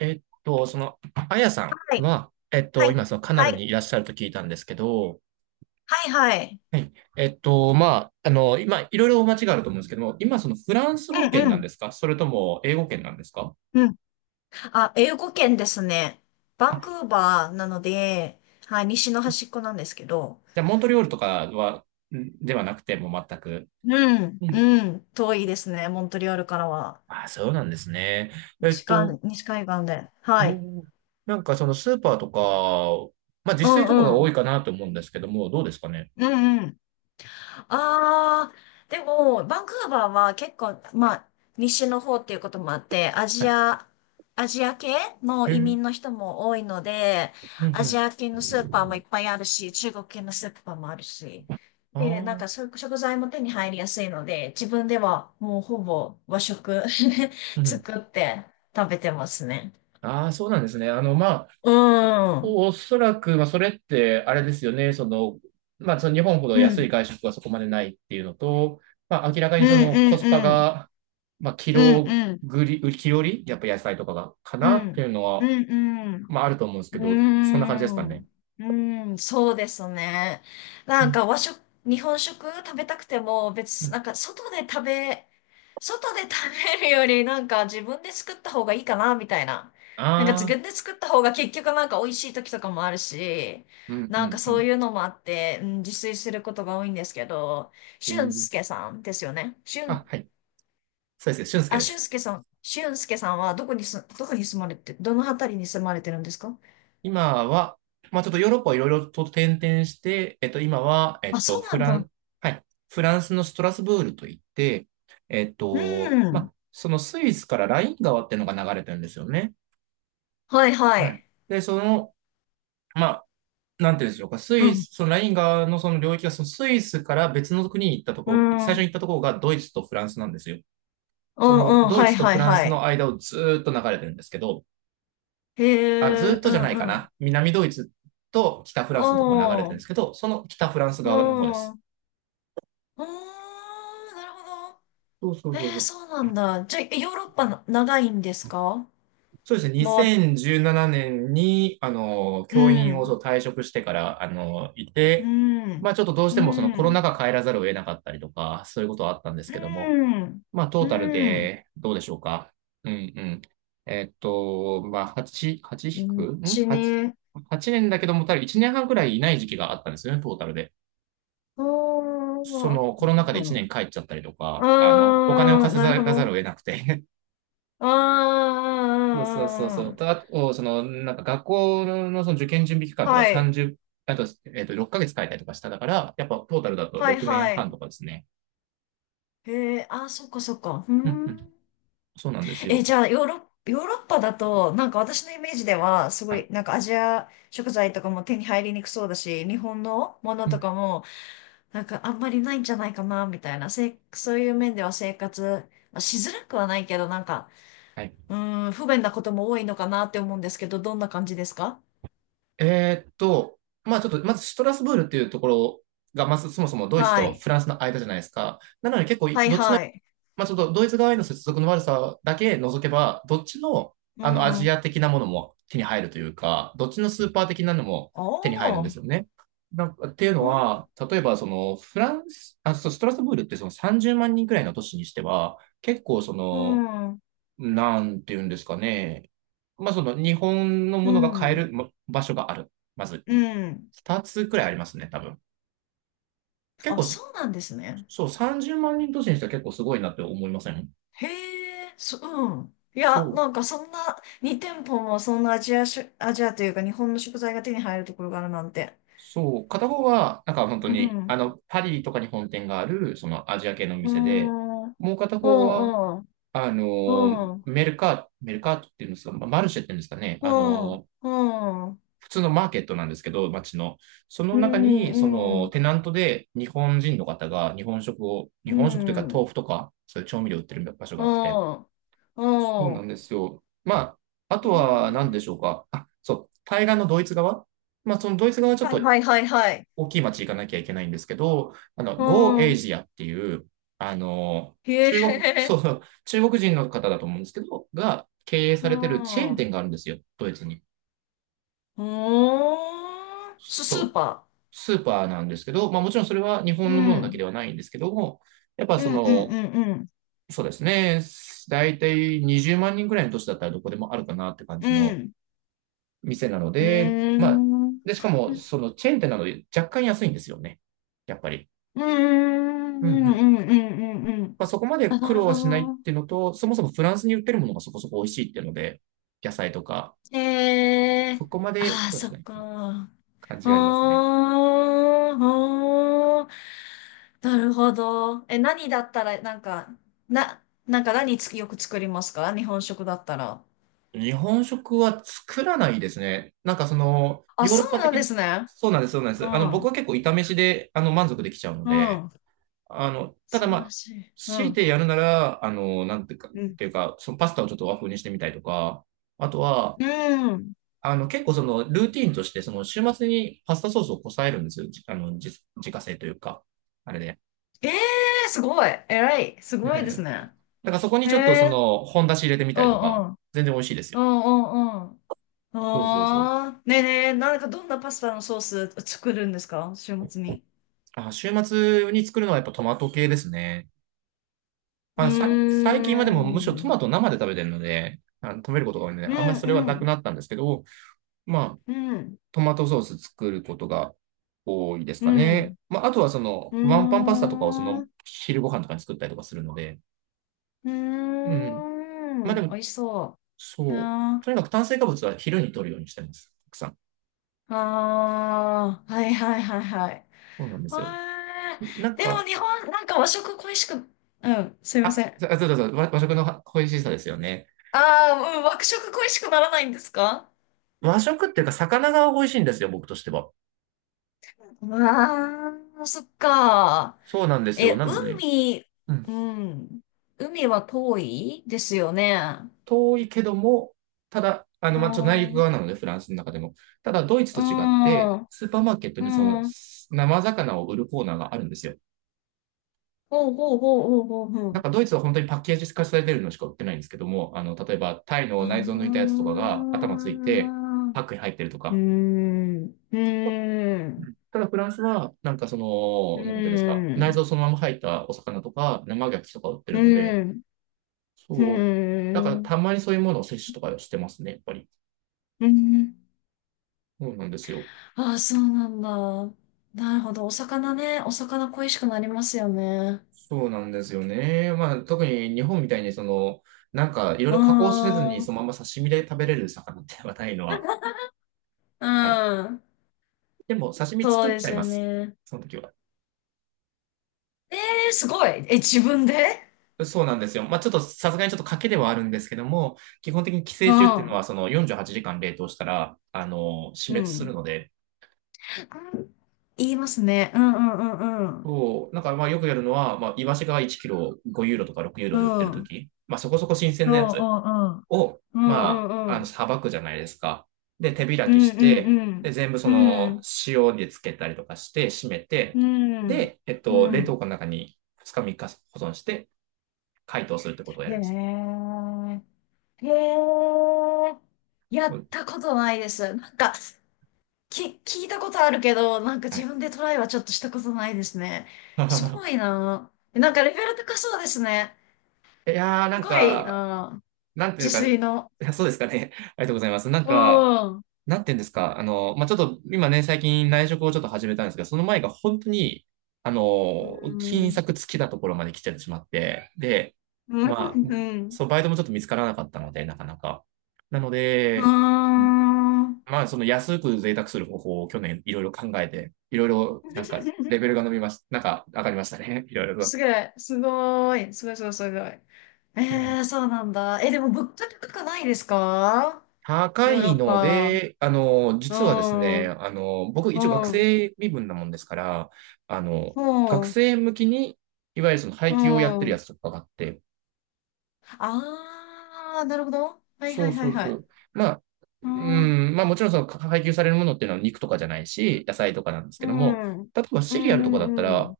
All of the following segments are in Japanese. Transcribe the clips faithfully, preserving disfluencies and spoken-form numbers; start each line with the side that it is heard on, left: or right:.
right: えっと、その、あやさ
left: は
right: ん
left: い。
right: は、えっ
left: は
right: と、
left: い。
right: 今、そのカナ
left: は
right: ダ
left: い。
right: にいらっしゃると聞いたんですけど、
left: はいはい。
right: はい。えっと、まあ、あの、今、いろいろお間違いあると思うんですけども、今、そのフランス語圏
left: う
right: なん
left: ん
right: ですか？それとも英語圏なんですか？
left: うん。うん。あ、英語圏ですね。バ
right: あ、
left: ンクーバーなので、はい、西の端っこなんですけど。
right: じゃあ、モントリオールとかは、んではなくて、もう全く。
left: うん。
right: うん。
left: うん。遠いですね、モントリオールからは。
right: あ、そうなんですね。えっ
left: 西か、
right: と、
left: 西海岸で。はい。
right: おーなんかそのスーパーとか、まあ自
left: う
right: 炊
left: ん
right: とかが
left: う
right: 多い
left: ん。
right: かなと思うんですけども、どうですかね。
left: うんうん。ああ、でも、バンクーバーは結構、まあ、西の方っていうこともあって、ア
right: は
left: ジ
right: い。
left: ア、アジア系の
right: へえ、う
left: 移
right: ん
left: 民の人も多いので、
right: う
left: アジ
right: ん。
left: ア系のスーパーもいっぱいあるし、中国系のスーパーもあるし、
right: あ
left: で、なん
right: あ、
left: かそう食材も手に入りやすいので、自分ではもうほぼ和食
right: う ん。
left: 作って食べてますね。
right: ああ、そうなんですね。あの、まあ、
left: うん。うん。
right: おおそらく、まあ、それって、あれですよね。その、まあ、その日本ほど
left: う
right: 安
left: ん
right: い外食はそこまでないっていうのと、まあ、明らか
left: う
right: にそ
left: ん
right: のコスパ
left: うん。
right: が、まあ、キ
left: うん
right: ロ
left: うん。
right: ぐり、キロリ、やっぱ野菜とかが、か
left: う
right: なってい
left: ん。
right: うの
left: う
right: は、
left: んうん。
right: まあ、あると思うんです
left: う
right: け
left: ー
right: ど、そんな感じですかね。
left: ん。うーん、そうですね。
right: う
left: なん
right: ん。
left: か和食、日本食食べたくても
right: う
left: 別、
right: ん。
left: なんか外で食べ、外で食べるよりなんか自分で作った方がいいかな、みたいな。なんか自
right: ああ、
left: 分で作った方が結局なんか美味しい時とかもあるし、
right: うん、う
left: なんか
right: ん、う
left: そう
right: ん。
left: いうのもあって、うん、自炊することが多いんですけど、
right: う
left: 俊
right: ん。
left: 介さんですよね。俊、
right: あ、はい。そうです。俊介
left: あ、
right: で
left: 俊
right: す。
left: 介さん、俊介さんはどこにす、どこに住まれて、どの辺りに住まれてるんですか？
right: 今は、まあちょっとヨーロッパをいろいろと転々して、えっと今は、え
left: あ、
right: っ
left: そ
right: と
left: うな
right: フ
left: ん
right: ラ
left: だ。
right: ン、はい、フランスのストラスブールといって、えっ
left: う
right: と、ま
left: ん。
right: あそのスイスからライン川っていうのが流れてるんですよね。
left: はいは
right: は
left: い。
right: い。で、その、まあなんていうんでしょうか、ス
left: う
right: イ
left: ん。
right: ス、そのライン川のその領域が、そのスイスから別の国に行ったと
left: う
right: こ、最初
left: ん。
right: に行ったところがドイツとフランスなんですよ。
left: う
right: その
left: んうん。
right: ドイ
left: はい
right: ツと
left: は
right: フ
left: い
right: ラン
left: は
right: スの
left: い。
right: 間をずーっと流れてるんですけど、
left: へ
right: あ、ずっ
left: え、
right: と
left: う
right: じゃないか
left: んうん。
right: な。南ドイツと北フ
left: あ
right: ランスのところ流れて
left: あ、
right: るんで
left: う
right: すけど、その北
left: ん。
right: フランス側の方で
left: うー
right: す。
left: ん、なるほ
right: そうそう
left: ど。え
right: そうそ
left: ー、
right: う。
left: そうなんだ。じゃあ、ヨーロッパな長いんですか？
right: そうですね。
left: まあ、
right: にせんじゅうななねんに、あの、教
left: う
right: 員をそ
left: ん。
right: う退職してから、あの、い
left: う
right: て、ま
left: ん。
right: あちょっとどうし
left: う
right: てもその
left: ん。
right: コ
left: う
right: ロナ
left: ん。
right: 禍帰らざるを得なかったりとか、そういうことはあったんですけども、まあトー
left: う
right: タル
left: ん。
right: でどうでしょうか。うんうん。えっと、まあはち、はち
left: う
right: 引く
left: ん
right: ん？
left: ち
right: はち、
left: ね。
right: はちねんだけども、多分いちねんはんくらいいない時期があったんですよね、トータルで。
left: あ
right: そ
left: ー
right: の
left: う
right: コロナ禍で1
left: ん。う
right: 年帰っちゃったりとか、あの、お金を
left: ーん、
right: 稼
left: なるほ
right: がざ
left: ど。
right: るを得なくて
left: あ
right: そうそうそうそう。と、
left: あ
right: あと、その、なんか学校のその受験準備期間
left: ー
right: とか
left: はい。
right: さんじゅう、あと、えっと、ろっかげつ帰ったりとかしただから、やっぱトータルだと
left: はい
right: 6年
left: は
right: 半
left: い。
right: とかですね。
left: へえ、あ、そっかそっか。うー
right: うんう
left: ん。
right: ん。そうなんです
left: え、じ
right: よ。
left: ゃあ、ヨーロッ、ヨーロッパだと、なんか私のイメージでは、すご
right: はい。
left: い、なんかアジア食材とかも手に入りにくそうだし、日本のもの
right: う
left: と
right: ん。
left: かも、なんかあんまりないんじゃないかな、みたいな。せ、そういう面では生活、まあ、しづらくはないけど、なんか、
right: はい。
left: うーん、不便なことも多いのかなって思うんですけど、どんな感じですか？
right: えーっと、まあちょっと、まずシュトラスブールっていうところが、まずそもそもドイツ
left: は
right: と
left: い。
right: フランスの間じゃないですか。なので結構、
left: はい
right: どっち
left: はい。
right: まあ、ちょっとドイツ側への接続の悪さだけ除けば、どっちの、
left: う
right: あの、アジ
left: ん。
right: ア的なものも手に入るというか、どっちのスーパー的なのも手に入るんで
left: おー。
right: すよね。なんかっていう
left: う
right: の
left: ん。
right: は、例えば、その、フランス、あ、そうストラスブールってそのさんじゅうまん人くらいの都市にしては、結構そ
left: う
right: の、
left: ん。う
right: なんていうんですかね。まあ、その、日本のものが買え
left: ん。
right: るま場所がある。まず、
left: うん。
right: ふたつくらいありますね、多分。結
left: あ、
right: 構、
left: そうなんですね。
right: そう、さんじゅうまん人都市にしては結構すごいなって思いません？
left: へえ、そ、うん。い
right: そ
left: や、
right: う。
left: なんかそんな、に店舗もそんなアジアし、アジアというか日本の食材が手に入るところがあるなんて。
right: そう、片方は、なんか本当
left: う
right: に、あ
left: ん。
right: の、パリとかに本店がある、そのアジア系の
left: う
right: 店で、
left: ん。うん、
right: もう片
left: う
right: 方は、
left: ん。
right: あの、
left: うん。
right: メルカート、メルカートっていうんですか、まあマルシェっていうんですかね、
left: う
right: あ
left: ん。
right: の、
left: うん。うん。
right: 普通のマーケットなんですけど、街の。その
left: う
right: 中に、その、
left: ん。
right: テナントで日本人の方が日本食を、日本食というか豆腐とか、そういう調味料売ってる場所が
left: う
right: あって。
left: ん。
right: そう
left: う
right: なん
left: ん。
right: ですよ。まあ、あ
left: へ
right: とは何で
left: え。
right: しょうか。あ、そう、対岸のドイツ側。まあ、そのドイツ側はちょっ
left: はい
right: と
left: はいはいはい。
right: 大きい町行かなきゃいけないんですけど、あの、
left: う
right: Go
left: ん。
right: Asia っていう、あの、
left: へ
right: 中国、そ
left: え。
right: う、中国人の方だと思うんですけど、が経営
left: う
right: されてるチェーン
left: ん。う
right: 店があるんですよ、ドイツに。
left: ーん。ス、スー
right: そう、
left: パ
right: スーパーなんですけど、まあもちろんそれは日
left: ー。う
right: 本のものだけ
left: ん。
right: ではないんですけども、やっぱ
left: う
right: そ
left: んう
right: の、
left: んうん
right: そうですね、大体にじゅうまん人ぐらいの都市だったらどこでもあるかなって感
left: う
right: じ
left: ん。う
right: の
left: ん。
right: 店なの
left: うー
right: で、まあ、
left: ん。う
right: で、しかもそのチェーン店なので若干安いんですよね、やっぱり。
left: ーんう
right: う
left: ん
right: んう
left: う
right: ん。
left: んうんうん。
right: まあ、そこまで
left: あ、な
right: 苦
left: る
right: 労は
left: ほ
right: しないっ
left: ど。
right: ていうのと、そもそもフランスに売ってるものがそこそこ美味しいっていうので、野菜とか、
left: へえ
right: そ
left: ー。
right: こまで
left: ああ、
right: 苦労
left: そ
right: しな
left: っ
right: い
left: か。
right: 感
left: お
right: じがありますね。
left: ー、おー。なるほど。え、何だったら、なんか、な、なんか何つ、よく作りますか、日本食だったら？
right: 日本食は作らないですね。なんかその、
left: あ、
right: ヨーロ
left: そ
right: ッ
left: う
right: パ
left: な
right: 的
left: んで
right: に、
left: すね。
right: そうなんです、そうなんで
left: う
right: す。あの、僕
left: ん。
right: は結構炒飯で、あの、満足できちゃうの
left: う
right: で、
left: ん。
right: あの、ただ
left: 素晴
right: ま
left: ら
right: あ、
left: しい。う
right: 強い
left: ん。
right: てやるなら、あの、なんていうか、っ
left: うん。
right: ていうか、そのパスタをちょっと和風にしてみたりとか、あとは、
left: うん。
right: あの、結構そのルーティーンとして、その週末にパスタソースをこさえるんですよ。じあの、自自家製というか、あれで。
left: ええー、すごい。偉い。す
right: で
left: ご
right: だ
left: いですね。
right: からそこに
left: え
right: ちょっとそ
left: え
right: の本出し入れてみた
left: う
right: りとか、
left: んうん。
right: 全然美味しいですよ。
left: うんうんうん。
right: そうそうそう。
left: ああ。ねえねえ、なんかどんなパスタのソース作るんですか、週末に？
right: あ、週末に作るのはやっぱトマト系ですね。
left: うー
right: まあ、さ最近はでもむしろト
left: ん。
right: マト生で食べてるので、あの食べることが多いので、
left: う
right: あんまりそれは
left: んう
right: なく
left: ん。
right: なったんですけど、まあ、
left: うん。
right: トマトソース作ることが多いです
left: う
right: か
left: ん。
right: ね。まあ、あとはそ
left: うー
right: の、ワンパンパスタとかをそ
left: ん。
right: の、
left: う
right: 昼ご飯とかに作ったりとかするので、う
left: ー
right: ん。まあで
left: ん。美
right: も
left: 味しそう。
right: そう。
left: あ
right: とに
left: ー
right: かく炭水化物は昼に摂るようにしてます。たくさん。
left: あー。はいはいはいはい。
right: そうなんです
left: わ
right: よ。な
left: ー。
right: ん
left: でも
right: か、
left: 日本、なんか和食恋しく、うん。すいま
right: あ、
left: せん。
right: あそうそうそう、和和食の美味しさですよね。
left: ああ、うん、和食恋しくならないんですか？
right: 和食っていうか、魚が美味しいんですよ、僕としては。
left: ああ、そっか。
right: そうなんですよ。
left: え、
right: なので、
left: 海、
right: うん。
left: うん。海は遠いですよね。
right: 遠いけども、ただ、あの、
left: う
right: まあ、ちょっと内
left: ん。
right: 陸
left: う
right: 側なので、フランスの中でも。ただ、ドイツと違って、
left: ん。
right: スーパーマーケット
left: う
right: にその、
left: ん。
right: 生魚を売るコーナーがあるんですよ。
left: ほうほうほうほうほうほ
right: なん
left: う。
right: かドイツは本当にパッケージ化されてるのしか売ってないんですけども、あの、例えばタイの
left: あ
right: 内臓抜いたや
left: あ。
right: つとかが頭ついて、パックに入ってると
left: う
right: か、
left: ん。うん。
right: ただフランスは、なんかそ
left: う
right: の、なんていうんですか、内
left: ん。
right: 臓そのまま入ったお魚とか、生牡蠣とか売って
left: う
right: るので、
left: ん。
right: そう。だからたまにそういうものを摂取とかしてますね、やっぱり。
left: うん。
right: そうなんですよ。
left: ああ、そうなんだ。なるほど。お魚ね。お魚恋しくなりますよね。
right: そうなんですよね。まあ、特に日本みたいに、その、なんかいろい
left: う
right: ろ加工せず
left: ー
right: に
left: ん。
right: そのまま刺身で食べれる魚ってはないのは。
left: う
right: はい。
left: ん。
right: でも、刺身
left: そう
right: 作っ
left: で
right: ちゃ
left: す
right: いま
left: よ
right: す。
left: ね。
right: その時は。
left: えーすごい。え、自分で？
right: そうなんですよ。まあ、ちょっとさすがにちょっと賭けではあるんですけども、基本的に寄
left: う
right: 生虫っていうの
left: ん。
right: はそのよんじゅうはちじかん冷凍したら、あの、死
left: う
right: 滅する
left: ん。
right: ので、
left: 言いますね。うんうんうん
right: そう、なんかまあよくやるのは、まあ、イワシがいちキロごユーロとかろくユーロ
left: う
right: で売ってる
left: ん。
right: と
left: うん。
right: き、まあそこそこ新鮮
left: そ
right: なやつを、
left: う、うんう
right: ま
left: んう
right: あ、あの、
left: ん。
right: さばくじゃないですか。で、手開
left: う
right: き
left: んう
right: して、で、
left: ん
right: 全部そ
left: うん。う
right: の、
left: ん。
right: 塩でつけたりとかして、締め
left: う
right: て、
left: ん。うん。
right: で、えっ
left: う
right: と、
left: んう
right: 冷
left: ん。
right: 凍庫の中にふつかみっか保存して、解凍するってことをやります。
left: へえ。へえ。や
right: う
left: っ
right: ん。
left: たことないです。なんか、き、聞いたことあるけど、なんか
right: は
left: 自
right: い。
left: 分でトライはちょっとしたことないですね。すごい な。なんかレベル高そうですね。
right: いやー、な
left: す
right: ん
left: ごい
right: か、
left: な、
right: なんてい
left: 自
right: うか、い
left: 炊の。
right: やそうですかね。ありがとうございます。なん
left: う
right: か、
left: ん。
right: なんて言うんですか、あの、まあ、ちょっと今ね、最近内職をちょっと始めたんですけど、その前が本当に、あ
left: う
right: の、金
left: ん。
right: 策尽きたところまで来ちゃってしまって、で、
left: う
right: ま
left: ん。
right: あ、
left: うん。
right: そう、バイトもちょっと見つからなかったので、なかなか。なの
left: うー
right: で、うん。
left: ん。
right: まあ、その安く贅沢する方法を去年いろいろ考えて、いろいろなんかレベルが伸びました。なんか上がりましたね。いろいろと。
left: すごい、すごい、すごい、すごい、すごい。えー、そうなんだ。え、でも物価高くないですか、
right: 高
left: ヨーロ
right: い
left: ッ
right: の
left: パ？
right: で、あの、
left: う
right: 実はです
left: ん、
right: ね、
left: うん、
right: あの、僕一応学生身分なもんですから、あの、
left: う
right: 学
left: ん、うん。
right: 生向きに、いわゆるその配給をやってるやつとかがあって、
left: あー、なるほど。はい
right: そ
left: は
right: う
left: いは
right: そ
left: い
right: う
left: は
right: そ
left: い。
right: う。まあ、
left: う
right: う
left: ん、うん、
right: ん、まあもちろんそのか配給されるものっていうのは肉とかじゃないし、野菜とかなんですけ
left: う
right: ども、
left: ん、うん、
right: 例えばシリアルとかだった
left: う
right: ら、
left: ん。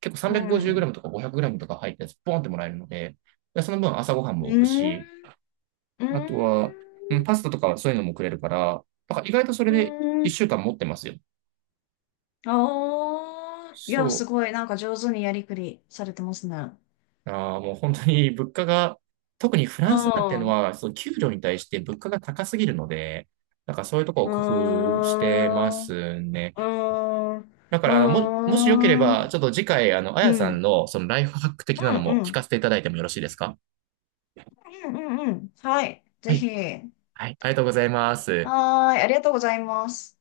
right: 結構
left: うん、
right: さんびゃくごじゅうグラム とか ごひゃくグラム とか入ったやつ、ポンってもらえるので、でその分朝ごはんも置くし、
left: うん。
right: あとは、うん、パスタとかそういうのもくれるから、だから意外とそれ
left: う
right: で
left: ーん。
right: いっしゅうかん持ってますよ。
left: ああ。いや、す
right: そ
left: ごい。なんか上手にやりくりされてますね。
right: う。ああ、もう本当に物価が、特にフラ
left: う
right: ンスなんての
left: ん。う
right: は、その給料に対して物価が高すぎるので、なんかそういうとこを
left: ー
right: 工夫してま
left: ん。う
right: すね。
left: ーん。う
right: だか
left: ー
right: ら、も、もしよけれ
left: ん。う
right: ば、ち
left: ん。
right: ょっと次回、あの、あ
left: う
right: やさ
left: ん。
right: んのそのライフハック的な
left: う
right: の
left: ん。
right: も
left: う
right: 聞か
left: ん。
right: せていただいてもよろしいですか？
left: うん。うんはい。
right: は
left: ぜ
right: い。
left: ひ。
right: はい。ありがとうございます。
left: はーい。ありがとうございます。